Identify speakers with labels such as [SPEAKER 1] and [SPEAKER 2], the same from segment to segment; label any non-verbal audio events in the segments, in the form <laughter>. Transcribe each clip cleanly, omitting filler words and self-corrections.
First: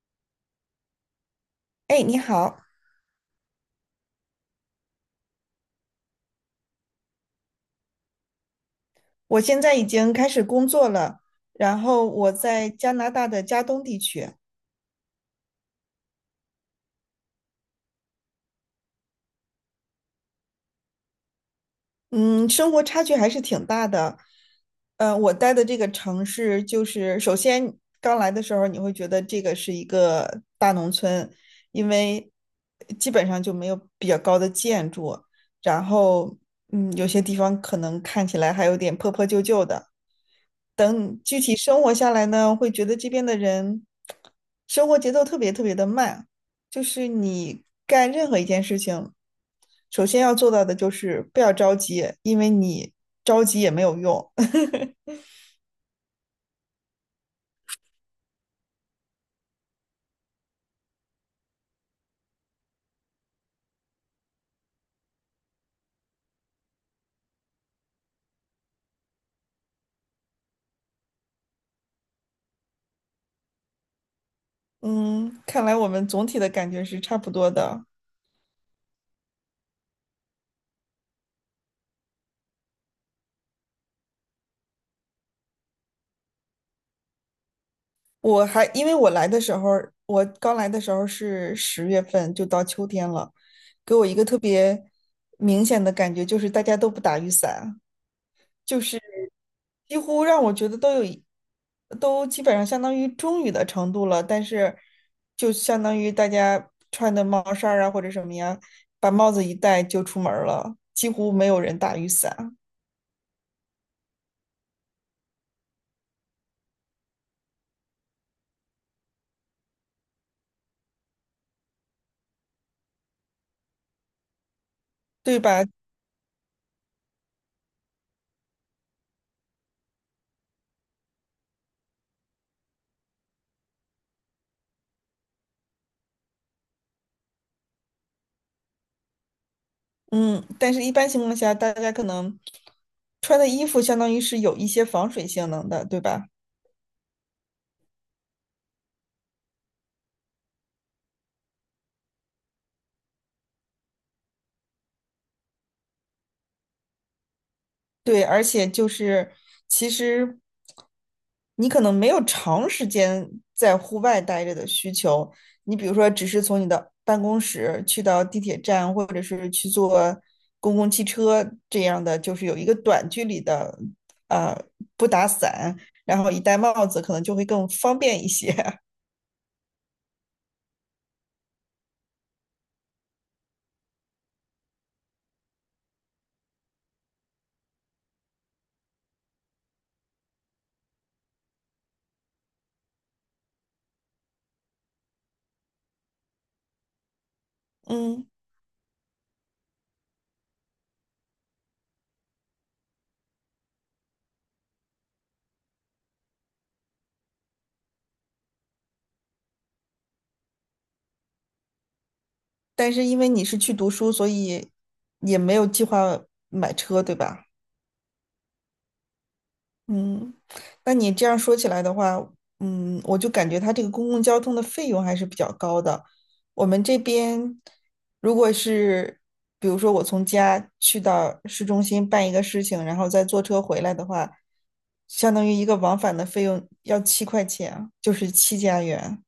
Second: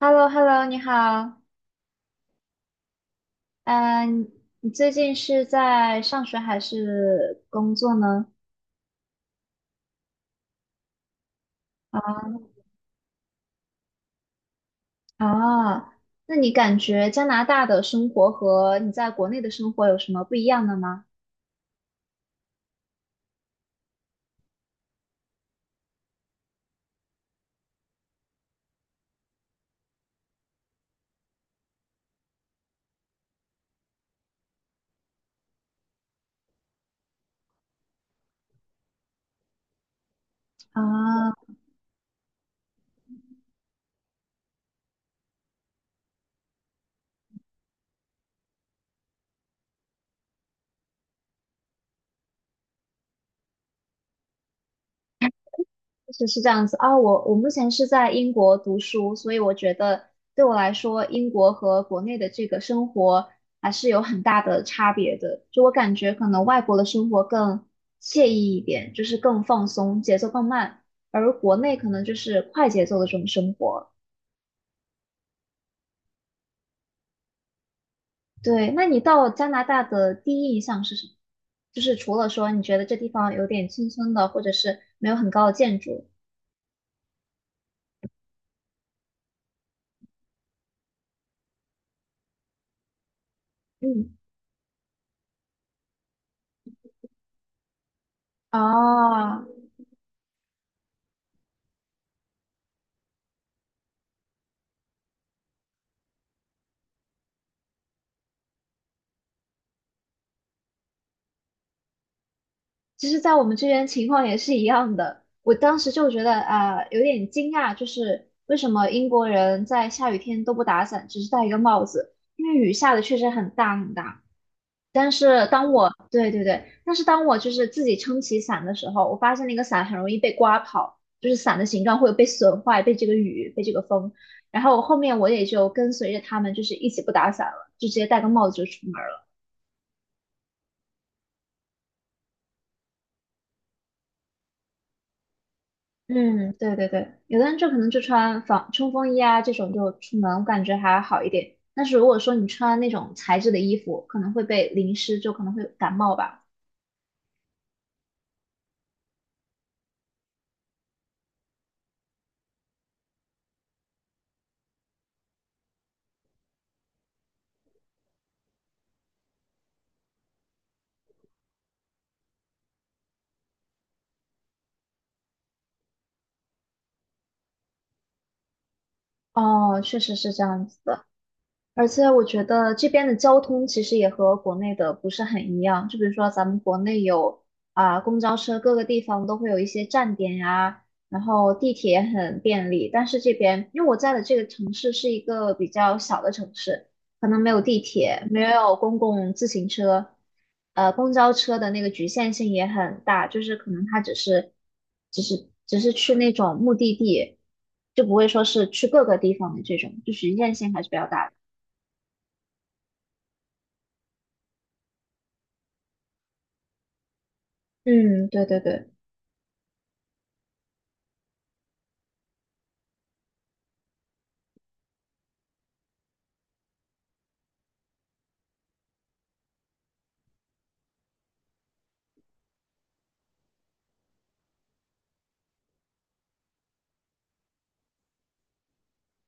[SPEAKER 1] h e l l o 你好，
[SPEAKER 2] 哎，你好，
[SPEAKER 1] 嗯、你最近是在上学还是工作呢？
[SPEAKER 2] 我现在已经开始工作了，然后我在加拿大的加东地区。
[SPEAKER 1] 啊，那你感觉加拿大的生活和你在国内的生活有什么不一样的吗？
[SPEAKER 2] 嗯，生活差距还是挺大的。我待的这个城市，就是首先刚来的时候，你会觉得这个是一个大农村，因为基本上就没有比较高的建筑。然后有些地方可能看起来还有点破破旧旧的。等
[SPEAKER 1] 啊，
[SPEAKER 2] 具体生活下来呢，会觉得这边的人生活节奏特别特别的慢，就是你干任何一件事情，首先要做到的就是不要着急，因为你着急也没有用。<laughs>
[SPEAKER 1] 是是这样子啊，我目前是在英国读书，所以我觉得对我来说，英国和国内的这个生活还是有很大的差别的。就我感觉，可能外国的生活更惬意一点，就是更放松，节奏更慢，而国内可能就是快节奏的这种生活。
[SPEAKER 2] 嗯，看来我们总体的感觉是差不多的。
[SPEAKER 1] 对，那你到加拿大的第一印象是什么？就是除了说你觉得这地方有点村村的，或者是没有很高的建筑，
[SPEAKER 2] 我还因为我来的时候，我刚来的时候是10月份，就到秋天了，给我
[SPEAKER 1] 嗯，
[SPEAKER 2] 一个特别明显的感觉就是大家都不打雨伞。就是
[SPEAKER 1] 哦，
[SPEAKER 2] 几乎让我觉得都有一都基本上相当于中雨的程度了。但是，就相当于大家穿的帽衫儿啊或者什么呀，把帽子一戴就出门儿了，几乎没有人打雨伞，
[SPEAKER 1] 其实，在我们这边情况也是一样的。我当时就觉得啊、有点惊讶，就是为什么英国人在下雨天都不打伞，只是戴一个帽子？因为雨下的确实很大很大。但
[SPEAKER 2] 对
[SPEAKER 1] 是
[SPEAKER 2] 吧？
[SPEAKER 1] 对对对，但是当我就是自己撑起伞的时候，我发现那个伞很容易被刮跑，就是伞的形状会被损坏，被这个雨，被这个风。然后后面我也就跟随着他们，就是一起不打伞了，就直接戴个帽子就出门。
[SPEAKER 2] 嗯，但是一般情况下，大家可能穿的衣服相当于是有一些防水性能的，对吧？
[SPEAKER 1] 嗯，对对对，有的人就可能就穿防冲锋衣啊这种就出门，我感觉还好一点。但是如果说你穿那种材质的衣服，可能会被淋湿，就可能会感冒吧。
[SPEAKER 2] 对，而且就是其实你可能没有长时间在户外待着的需求，你比如说只是从你的办公室去到地铁站，或者是去坐公共汽车这样的，就是有一个短距离的，呃，不打伞，然后一戴帽子，可能就会更方便一些。<laughs>
[SPEAKER 1] 哦，确实是这样子的。而且我觉得这边的交通其实也和国内的不是很一样，就比如说咱们国内有啊、公交车，各个地方都会有一些站点呀、然后地铁也很便利，但是这边因为我在的这个城市是一个比较小的城市，可能没有地铁，
[SPEAKER 2] 嗯，
[SPEAKER 1] 没有公共自行车，公交车的那个局限性也很大，就是可能它只是去那种目的地，就不会说是去各个地方的这种，就局限性还是比较大的。
[SPEAKER 2] 但是因为你是去读书，所以也没有计划买车，对吧？
[SPEAKER 1] 嗯，对对对，
[SPEAKER 2] 嗯，那你这样说起来的话，我就感觉它这个公共交通的费用还是比较高的。我们这边如果是，比如说我从家去到市中心办一个事情，然后再坐车回来的话，相当于一个往返的费用要7块钱，就是7加元。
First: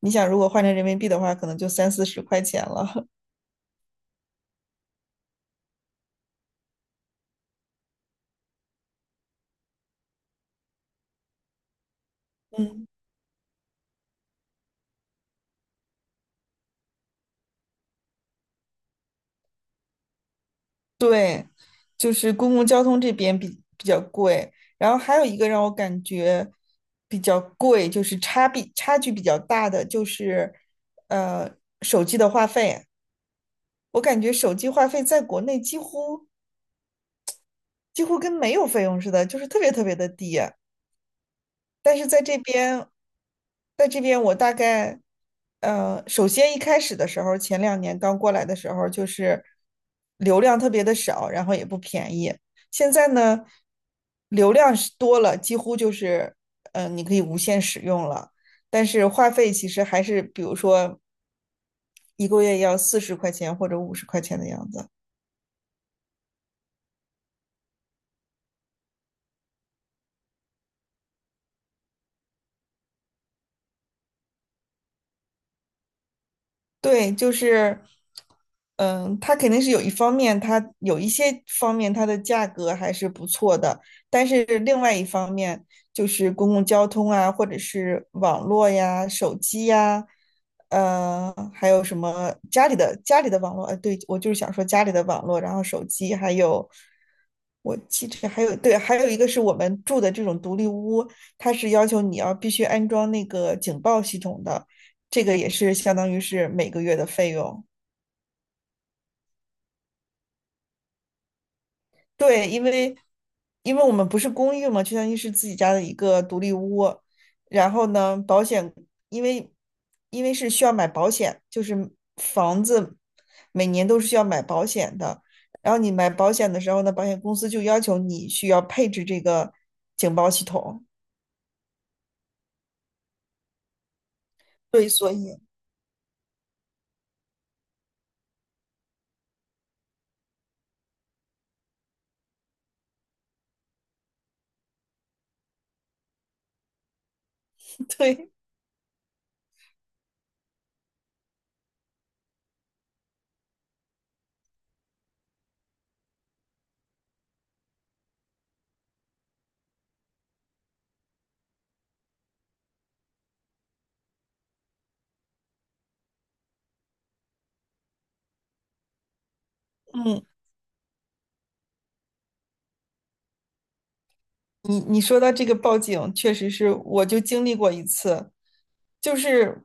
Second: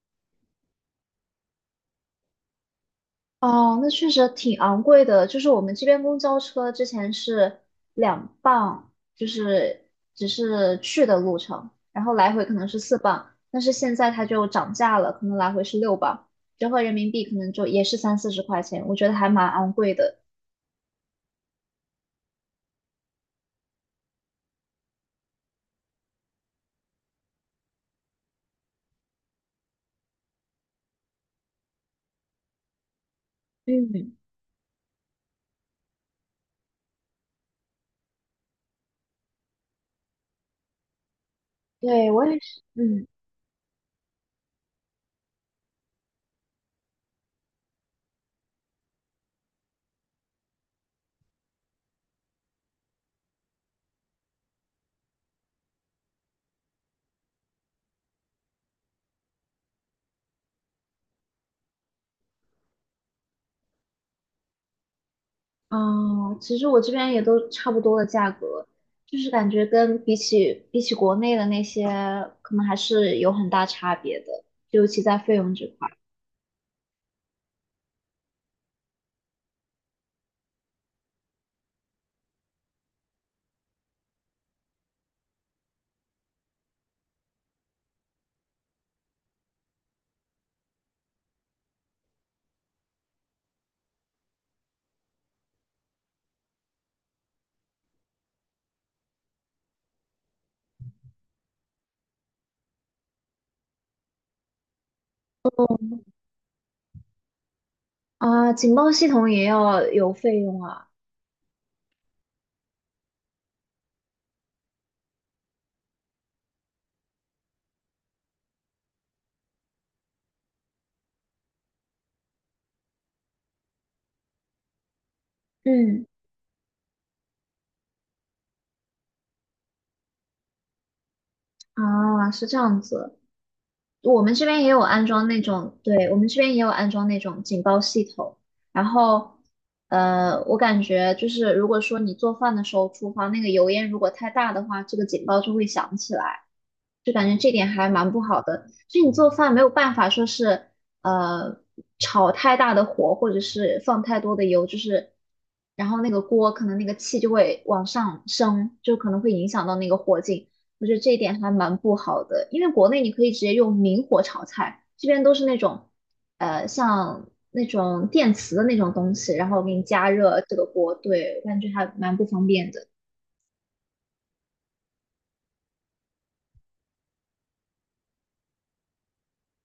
[SPEAKER 2] 你想，如果换成人民币的话，可能就30-40块钱了。
[SPEAKER 1] 哦，那确实挺昂贵的。就是我们这边公交车之前是两磅，就是只是去的路程，然后来回可
[SPEAKER 2] <laughs>
[SPEAKER 1] 能是
[SPEAKER 2] 嗯
[SPEAKER 1] 四磅，但是现在它就涨价了，可能来回是六磅，折合人民币可能就也是三四十块钱，我觉得还蛮昂贵的。
[SPEAKER 2] 对，就是公共交通这边比较贵，然后还有一个让我感觉比较贵，就是差距比较大的就是呃手机的话费。我
[SPEAKER 1] 嗯，
[SPEAKER 2] 感觉手机话费在国内几乎跟没有费用似的，就是特别特别的低。但是
[SPEAKER 1] 对，
[SPEAKER 2] 在
[SPEAKER 1] 我也
[SPEAKER 2] 这
[SPEAKER 1] 是，
[SPEAKER 2] 边，
[SPEAKER 1] 嗯，
[SPEAKER 2] 我大概，首先一开始的时候，前2年刚过来的时候，就是流量特别的少，然后也不便宜。现在呢，流量是多了，几乎就是，你可以无限使用了。但是话费其实还是，比如说1个月要四十块钱或者50块钱的样子。
[SPEAKER 1] 哦，其实我这边也都差不多的价格，就是感觉跟比起国内的那些，可能还是有很大差别的，尤其在费用这块
[SPEAKER 2] 对，就是，它肯定是有一方面，它有一些方面它的价格还是不错的，但是另外一方面就是公共交通啊，或者是网络呀、手机呀，还有什么家里的网络，对，我就是想说家里的网络，然后手机，还有我记着还有对，还有一个是我们住的这种独立屋，它是要求你要必须安装那个警报系统的。这个也是相当于是每个月的费用。
[SPEAKER 1] 啊，警报系统也要有费用啊。
[SPEAKER 2] 对，因为我们不是公寓嘛，就相当于是自己家的一个独立屋。然后呢，保险因为是需要买保险，就是房子每年都是需要买保险的。然后你
[SPEAKER 1] 嗯，
[SPEAKER 2] 买保险的时候呢，保险公司就要求你需要配置这个警报系统。
[SPEAKER 1] 啊，是这样子，我们这边也有
[SPEAKER 2] 对，
[SPEAKER 1] 安
[SPEAKER 2] 所
[SPEAKER 1] 装
[SPEAKER 2] 以
[SPEAKER 1] 那种，对，我们这边也有安装那种警报系统，然后。我感觉就是，如果说你做饭的时候，厨房那个油烟如果太大的话，这个警报就会响起来。就感觉这点还
[SPEAKER 2] <laughs>
[SPEAKER 1] 蛮不
[SPEAKER 2] 对，
[SPEAKER 1] 好的。就以你做饭没有办法说是呃炒太大的火，或者是放太多的油，就是然后那个锅可能那个气就会往上升，就可能会影响到那个火劲。我觉得这一点还蛮不好的，因为国内你可以直接用明火炒菜，这边都是那种像那种电磁的那种东西，然后给你加
[SPEAKER 2] 嗯。
[SPEAKER 1] 热这个锅，对，我感觉还蛮不方便的。
[SPEAKER 2] 你说到这个报警，确实是我就经历过一次，就是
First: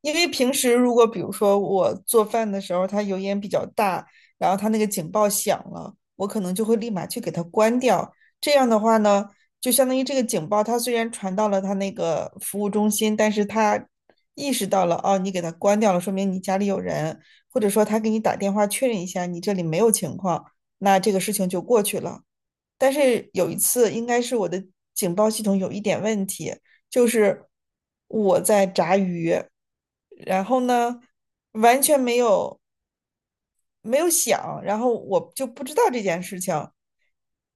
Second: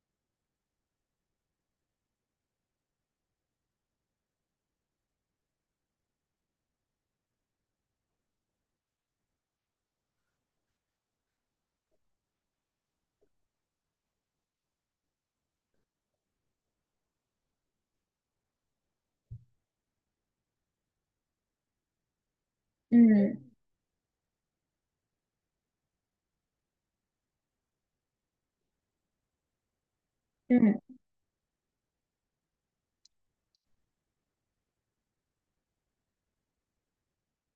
[SPEAKER 2] 因为平时如果比如说我做饭的时候，它油烟比较大，然后它那个警报响了，我可能就会立马去给它关掉。这样的话呢，就相当于这个警报它虽然传到了它那个服务中心，但是它意识到了哦，你给它关掉了，说明你家里有人，或者说他给你打电话确认一下你这里没有情况，那这个事情就过去了。但是
[SPEAKER 1] 嗯
[SPEAKER 2] 有一次，应该是我的警报系统有一点问题，就是我在炸鱼，然后
[SPEAKER 1] 嗯
[SPEAKER 2] 呢，完全没有响，然后我就不知道这件事情，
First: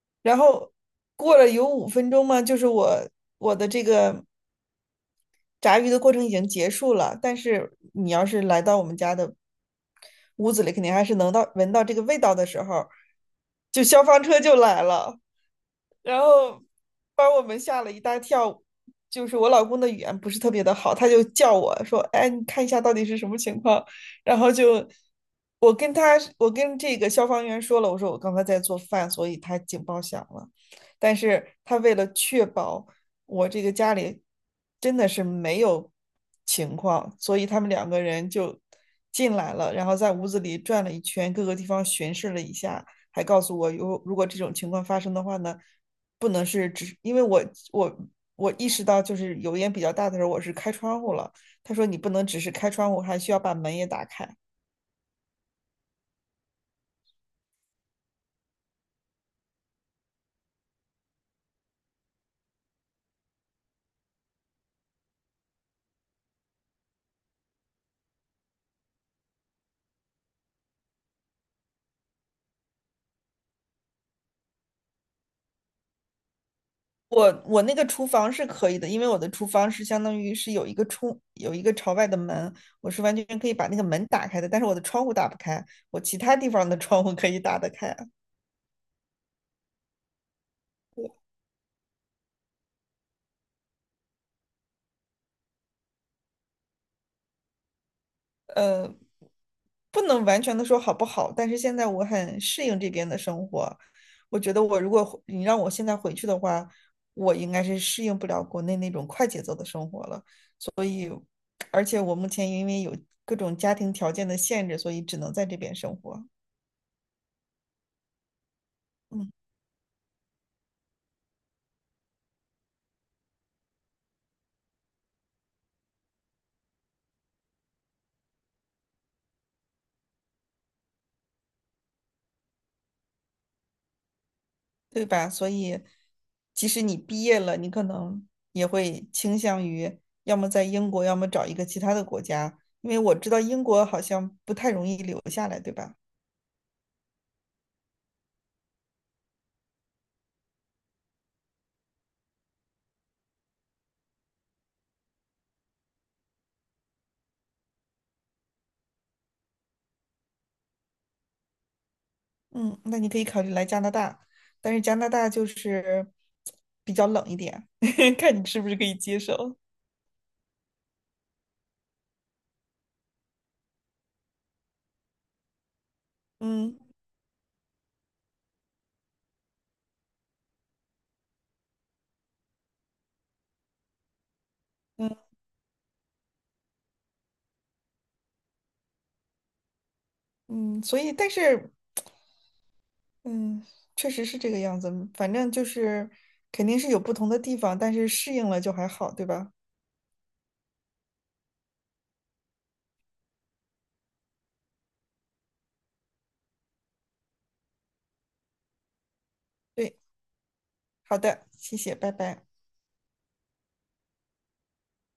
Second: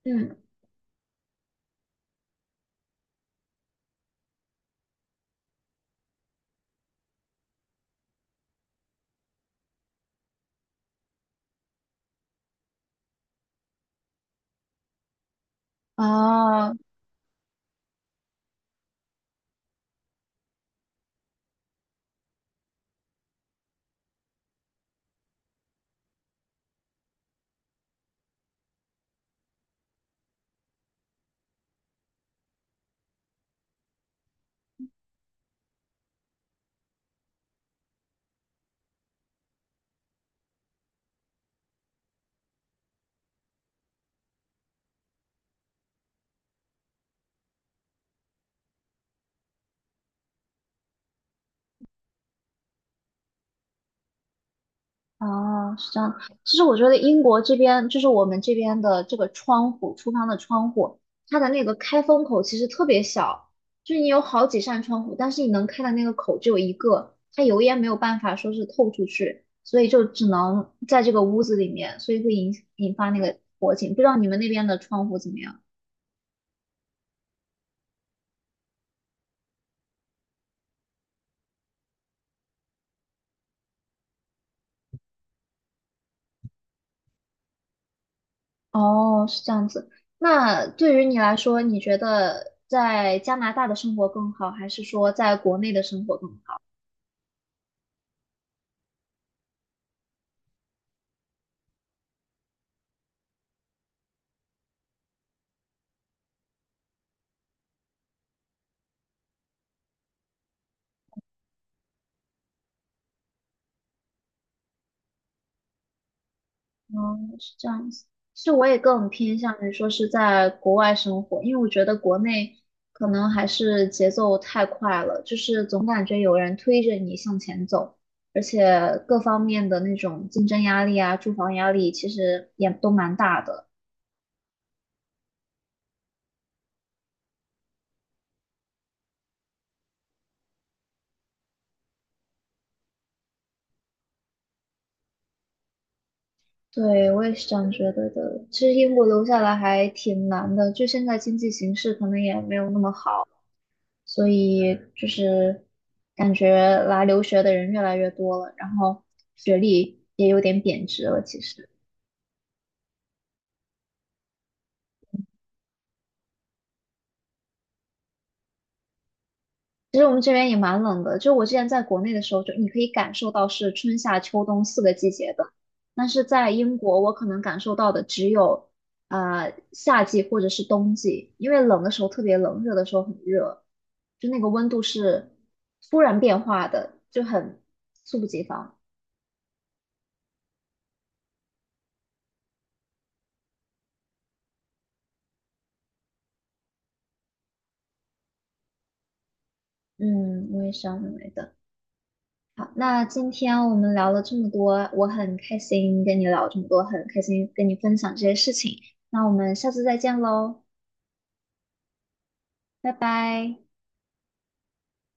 [SPEAKER 1] 嗯，
[SPEAKER 2] 然后过了有5分钟嘛，就是我的这个炸鱼的过程已经结束了，但是你要是来到我们家的屋子里，肯定还是能到闻到这个味道的时候，就消防车就来了。然后
[SPEAKER 1] 啊。哦
[SPEAKER 2] 把我们吓了一大跳。就是我老公的语言不是特别的好，他就叫我说：“哎，你看一下到底是什么情况。”然后就我跟这个消防员说了，我说我刚才在做饭，所以他警报响了。但是他为了确保我这个家里真的是没有情况，所以他们2个人就进来了，然后在屋子里转了一圈，各个地方巡视了一下，还告诉我，如果这种情况发生的话呢，不能是只因为我我意识到就是油烟比较大的时候，我是开窗户了。他说你不能只是开窗户，还需要把门也打开。
[SPEAKER 1] 哦，是这样的。其实我觉得英国这边，就是我们这边的这个窗户，厨房的窗户，它的那个开封口其实特别小，就是你有好几扇窗户，但是你能开的那个口只有一个，它油烟没有办法说是透出去，所以就只能在这个屋子里面，所以会引发那个火警。不知道你们那边的窗户怎么样？
[SPEAKER 2] 我那个厨房是可以的，因为我的厨房是相当于是有一个有一个朝外的门，我是完全可以把那个门打开的，但是我的窗户打不开，我其他地方的窗户可以打得开。
[SPEAKER 1] 哦，是这样子。那对于你来说，你觉得在加拿大的生活更好，还是说在国内的生活更好？
[SPEAKER 2] 不能完全的说好不好，但是现在我很适应这边的生活。我觉得我如果你让我现在回去的话，我应该是适应不了国内那种快节奏的生活了。所以，而且我目前因为有各种家庭条件的限制，所以只能在这边生活，
[SPEAKER 1] 嗯，是这样子。其实我也更
[SPEAKER 2] 嗯，
[SPEAKER 1] 偏向于说是在国外生活，因为我觉得国内可能还是节奏太快了，就是总感觉有人推着你向前走，而且各方面的那种竞争压力啊、住房压力，其实也都蛮大的。
[SPEAKER 2] 对吧？所以，即使你毕业了，你可能也会倾向于要么在英国，要么找一个其他的国家，因为我知道英国好像不太容易留下来，对吧？
[SPEAKER 1] 对，我也是这样觉得的。其实英国留下来还挺难的，就现在经济形势可能也没有那么好。所以就是感觉来留学的人越来越多了，然后学历也有点贬值了。其实，
[SPEAKER 2] 嗯，那你可以考虑来加拿大，但是加拿大就是比较冷一点，<laughs> 看你是不是可以接受。
[SPEAKER 1] 其实我们这边也蛮冷的，就我之前在国内的时候，就你可以感受到是春夏秋冬四个季节的，但是在
[SPEAKER 2] 嗯
[SPEAKER 1] 英国，我可能感受到的只有夏季或者是冬季，因为冷的时候特别冷，热的时候很热，就那个温度
[SPEAKER 2] 嗯
[SPEAKER 1] 是突然变化的，就很猝不及防。
[SPEAKER 2] 嗯，所以但是嗯，确实是这个样子，反正就是肯定是有不同的地方，但是适应了就还好，对吧？
[SPEAKER 1] 嗯，我也是这样认为的。好，那今天我们聊了这么多，我很开心跟你聊这么多，很开心跟你分享这些事情。那我们下次再
[SPEAKER 2] 对，
[SPEAKER 1] 见喽，
[SPEAKER 2] 好的，谢谢，拜拜。
[SPEAKER 1] 拜拜。